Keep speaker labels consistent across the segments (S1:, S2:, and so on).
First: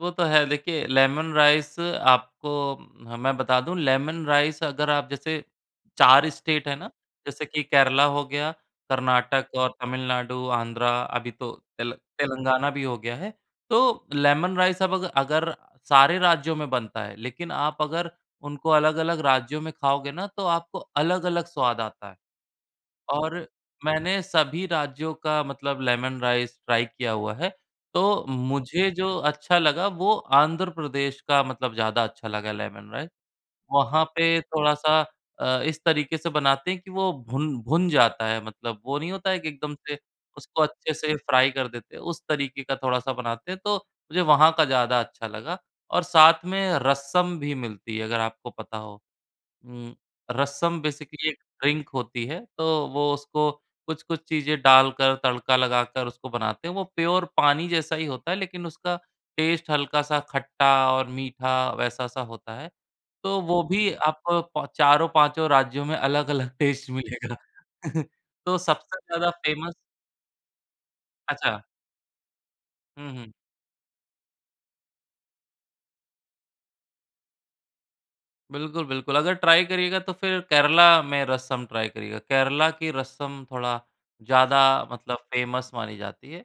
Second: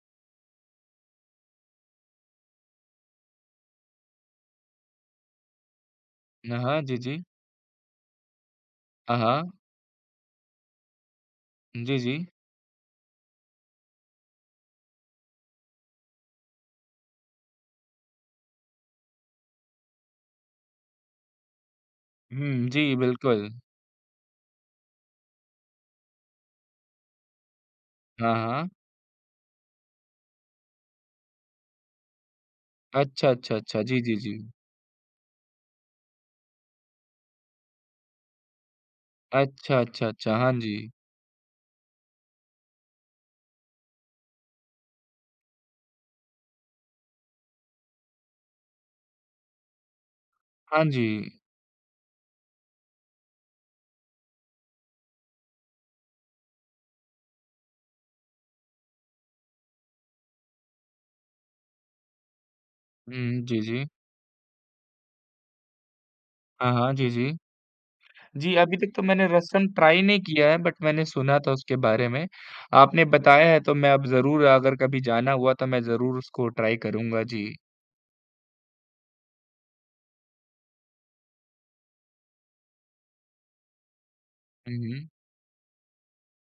S1: वो तो है, देखिए लेमन राइस आपको ह मैं बता दूँ, लेमन राइस अगर आप जैसे 4
S2: न
S1: स्टेट है
S2: हाँ,
S1: ना,
S2: जी, जी।
S1: जैसे कि केरला हो गया,
S2: हाँ,
S1: कर्नाटक
S2: हाँ।
S1: और तमिलनाडु, आंध्रा, अभी तो तेल
S2: जी, जी।
S1: तेलंगाना भी हो गया है। तो लेमन राइस अब अग अगर सारे राज्यों में बनता है, लेकिन आप अगर उनको अलग-अलग राज्यों में खाओगे ना, तो आपको अलग-अलग स्वाद आता है।
S2: हुँ, जी,
S1: और
S2: बिल्कुल।
S1: मैंने सभी राज्यों का मतलब लेमन राइस ट्राई किया हुआ है, तो
S2: हाँ, हाँ।
S1: मुझे जो अच्छा लगा, वो आंध्र प्रदेश का मतलब ज़्यादा अच्छा लगा लेमन राइस।
S2: अच्छा, अच्छा, अच्छा। जी,
S1: वहाँ
S2: जी,
S1: पे
S2: जी।
S1: थोड़ा-सा अ, इस तरीके से बनाते हैं कि वो भुन भुन जाता है, मतलब वो नहीं होता है कि एकदम
S2: अच्छा,
S1: से
S2: अच्छा, अच्छा, हाँ
S1: उसको
S2: जी।
S1: अच्छे से फ्राई कर देते हैं, उस तरीके का थोड़ा-सा बनाते हैं, तो मुझे वहाँ का ज़्यादा अच्छा लगा। और साथ में रसम भी मिलती है, अगर आपको पता हो। हुँ, रसम
S2: हाँ
S1: बेसिकली एक
S2: जी।
S1: ड्रिंक होती है, तो वो उसको कुछ-कुछ चीजें डालकर, तड़का लगाकर उसको बनाते हैं। वो प्योर पानी जैसा ही होता है, लेकिन उसका टेस्ट हल्का-सा खट्टा और मीठा, वैसा-सा होता है। तो
S2: हुँ, जी,
S1: वो
S2: जी।
S1: भी आप पा चारों, पाँचों राज्यों में अलग-अलग
S2: हाँ,
S1: टेस्ट
S2: हाँ, जी, जी।
S1: मिलेगा।
S2: जी,
S1: तो
S2: अभी तक
S1: सबसे
S2: तो मैंने
S1: ज़्यादा
S2: रसम
S1: फेमस
S2: ट्राई नहीं किया है, बट मैंने सुना था
S1: अच्छा।
S2: उसके बारे में। आपने
S1: हुँ, हुँ।
S2: बताया है तो मैं अब ज़रूर अगर कभी जाना हुआ, तो मैं ज़रूर उसको ट्राई करूँगा, जी।
S1: बिल्कुल, बिल्कुल। अगर ट्राई करिएगा तो फिर केरल में रसम ट्राई करिएगा। केरल की रसम थोड़ा ज़्यादा
S2: हुँ, हुँ।
S1: मतलब फेमस मानी जाती है।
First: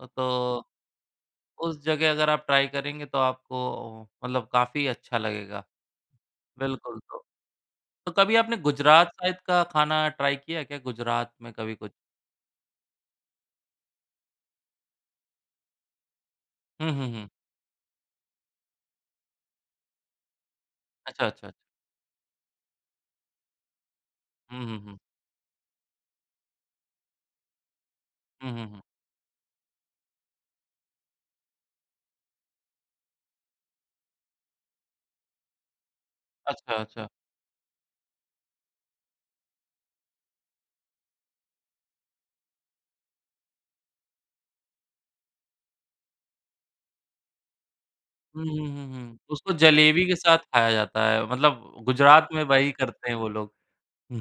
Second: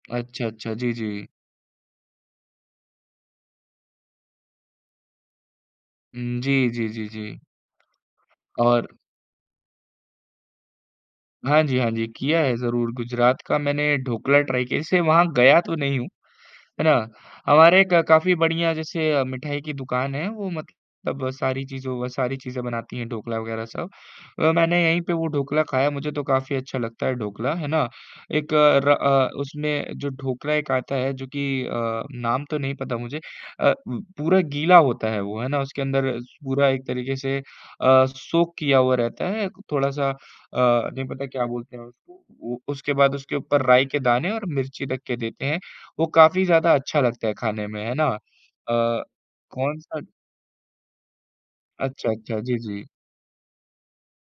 S1: अ,
S2: अच्छा,
S1: तो
S2: अच्छा, जी, जी।
S1: उस जगह अगर आप ट्राई करेंगे, तो आपको मतलब काफ़ी अच्छा लगेगा।
S2: उम, जी, जी,
S1: बिल्कुल
S2: जी,
S1: तो
S2: जी।
S1: तो कभी आपने
S2: और
S1: गुजरात साइड का खाना ट्राई किया क्या, गुजरात में
S2: हाँ
S1: कभी
S2: जी, हाँ
S1: कुछ?
S2: जी, किया है ज़रूर, गुजरात का मैंने ढोकला ट्राई किया है। जैसे वहाँ गया तो नहीं हूँ, है
S1: हुँ,
S2: ना।
S1: हुँ, हुँ।
S2: हमारे एक अ, काफ़ी बढ़िया जैसे अ, मिठाई की दुकान है, वो मतलब
S1: अच्छा, अच्छा।
S2: सारी चीजों वो अ, सारी चीज़े बनाती हैं, ढोकला वगैरह सब। अ,
S1: हुँ, हुँ,
S2: मैंने
S1: हुँ।
S2: यही पे वो ढोकला खाया, मुझे तो काफ़ी अच्छा लगता है ढोकला, है ना।
S1: हुँ,
S2: एक
S1: हुँ, हुँ।
S2: र अ, उसमे जो ढोकला एक आता है, जो की अ, नाम तो नहीं पता मुझे अ उ, पूरा गीला होता है वो, है ना। उसके अंदर अस पूरा
S1: अच्छा,
S2: एक
S1: अच्छा।
S2: तरीके से अ, सोक किया हुआ रहता है, थोड़ा-सा अ, नहीं पता क्या बोलते हैं उसको। वो उसके बाद उसके ऊपर राई के दाने और मिर्ची रख के देते हैं। वो काफ़ी ज़्यादा अच्छा लगता है खाने में, है ना।
S1: हुँ, हुँ, हुँ,
S2: अ,
S1: हुँ। उसको
S2: कौन सा
S1: जलेबी के साथ खाया जाता है, मतलब
S2: अच्छा,
S1: गुजरात
S2: अच्छा,
S1: में
S2: जी,
S1: वही
S2: जी।
S1: करते हैं वो लोग। हुँ।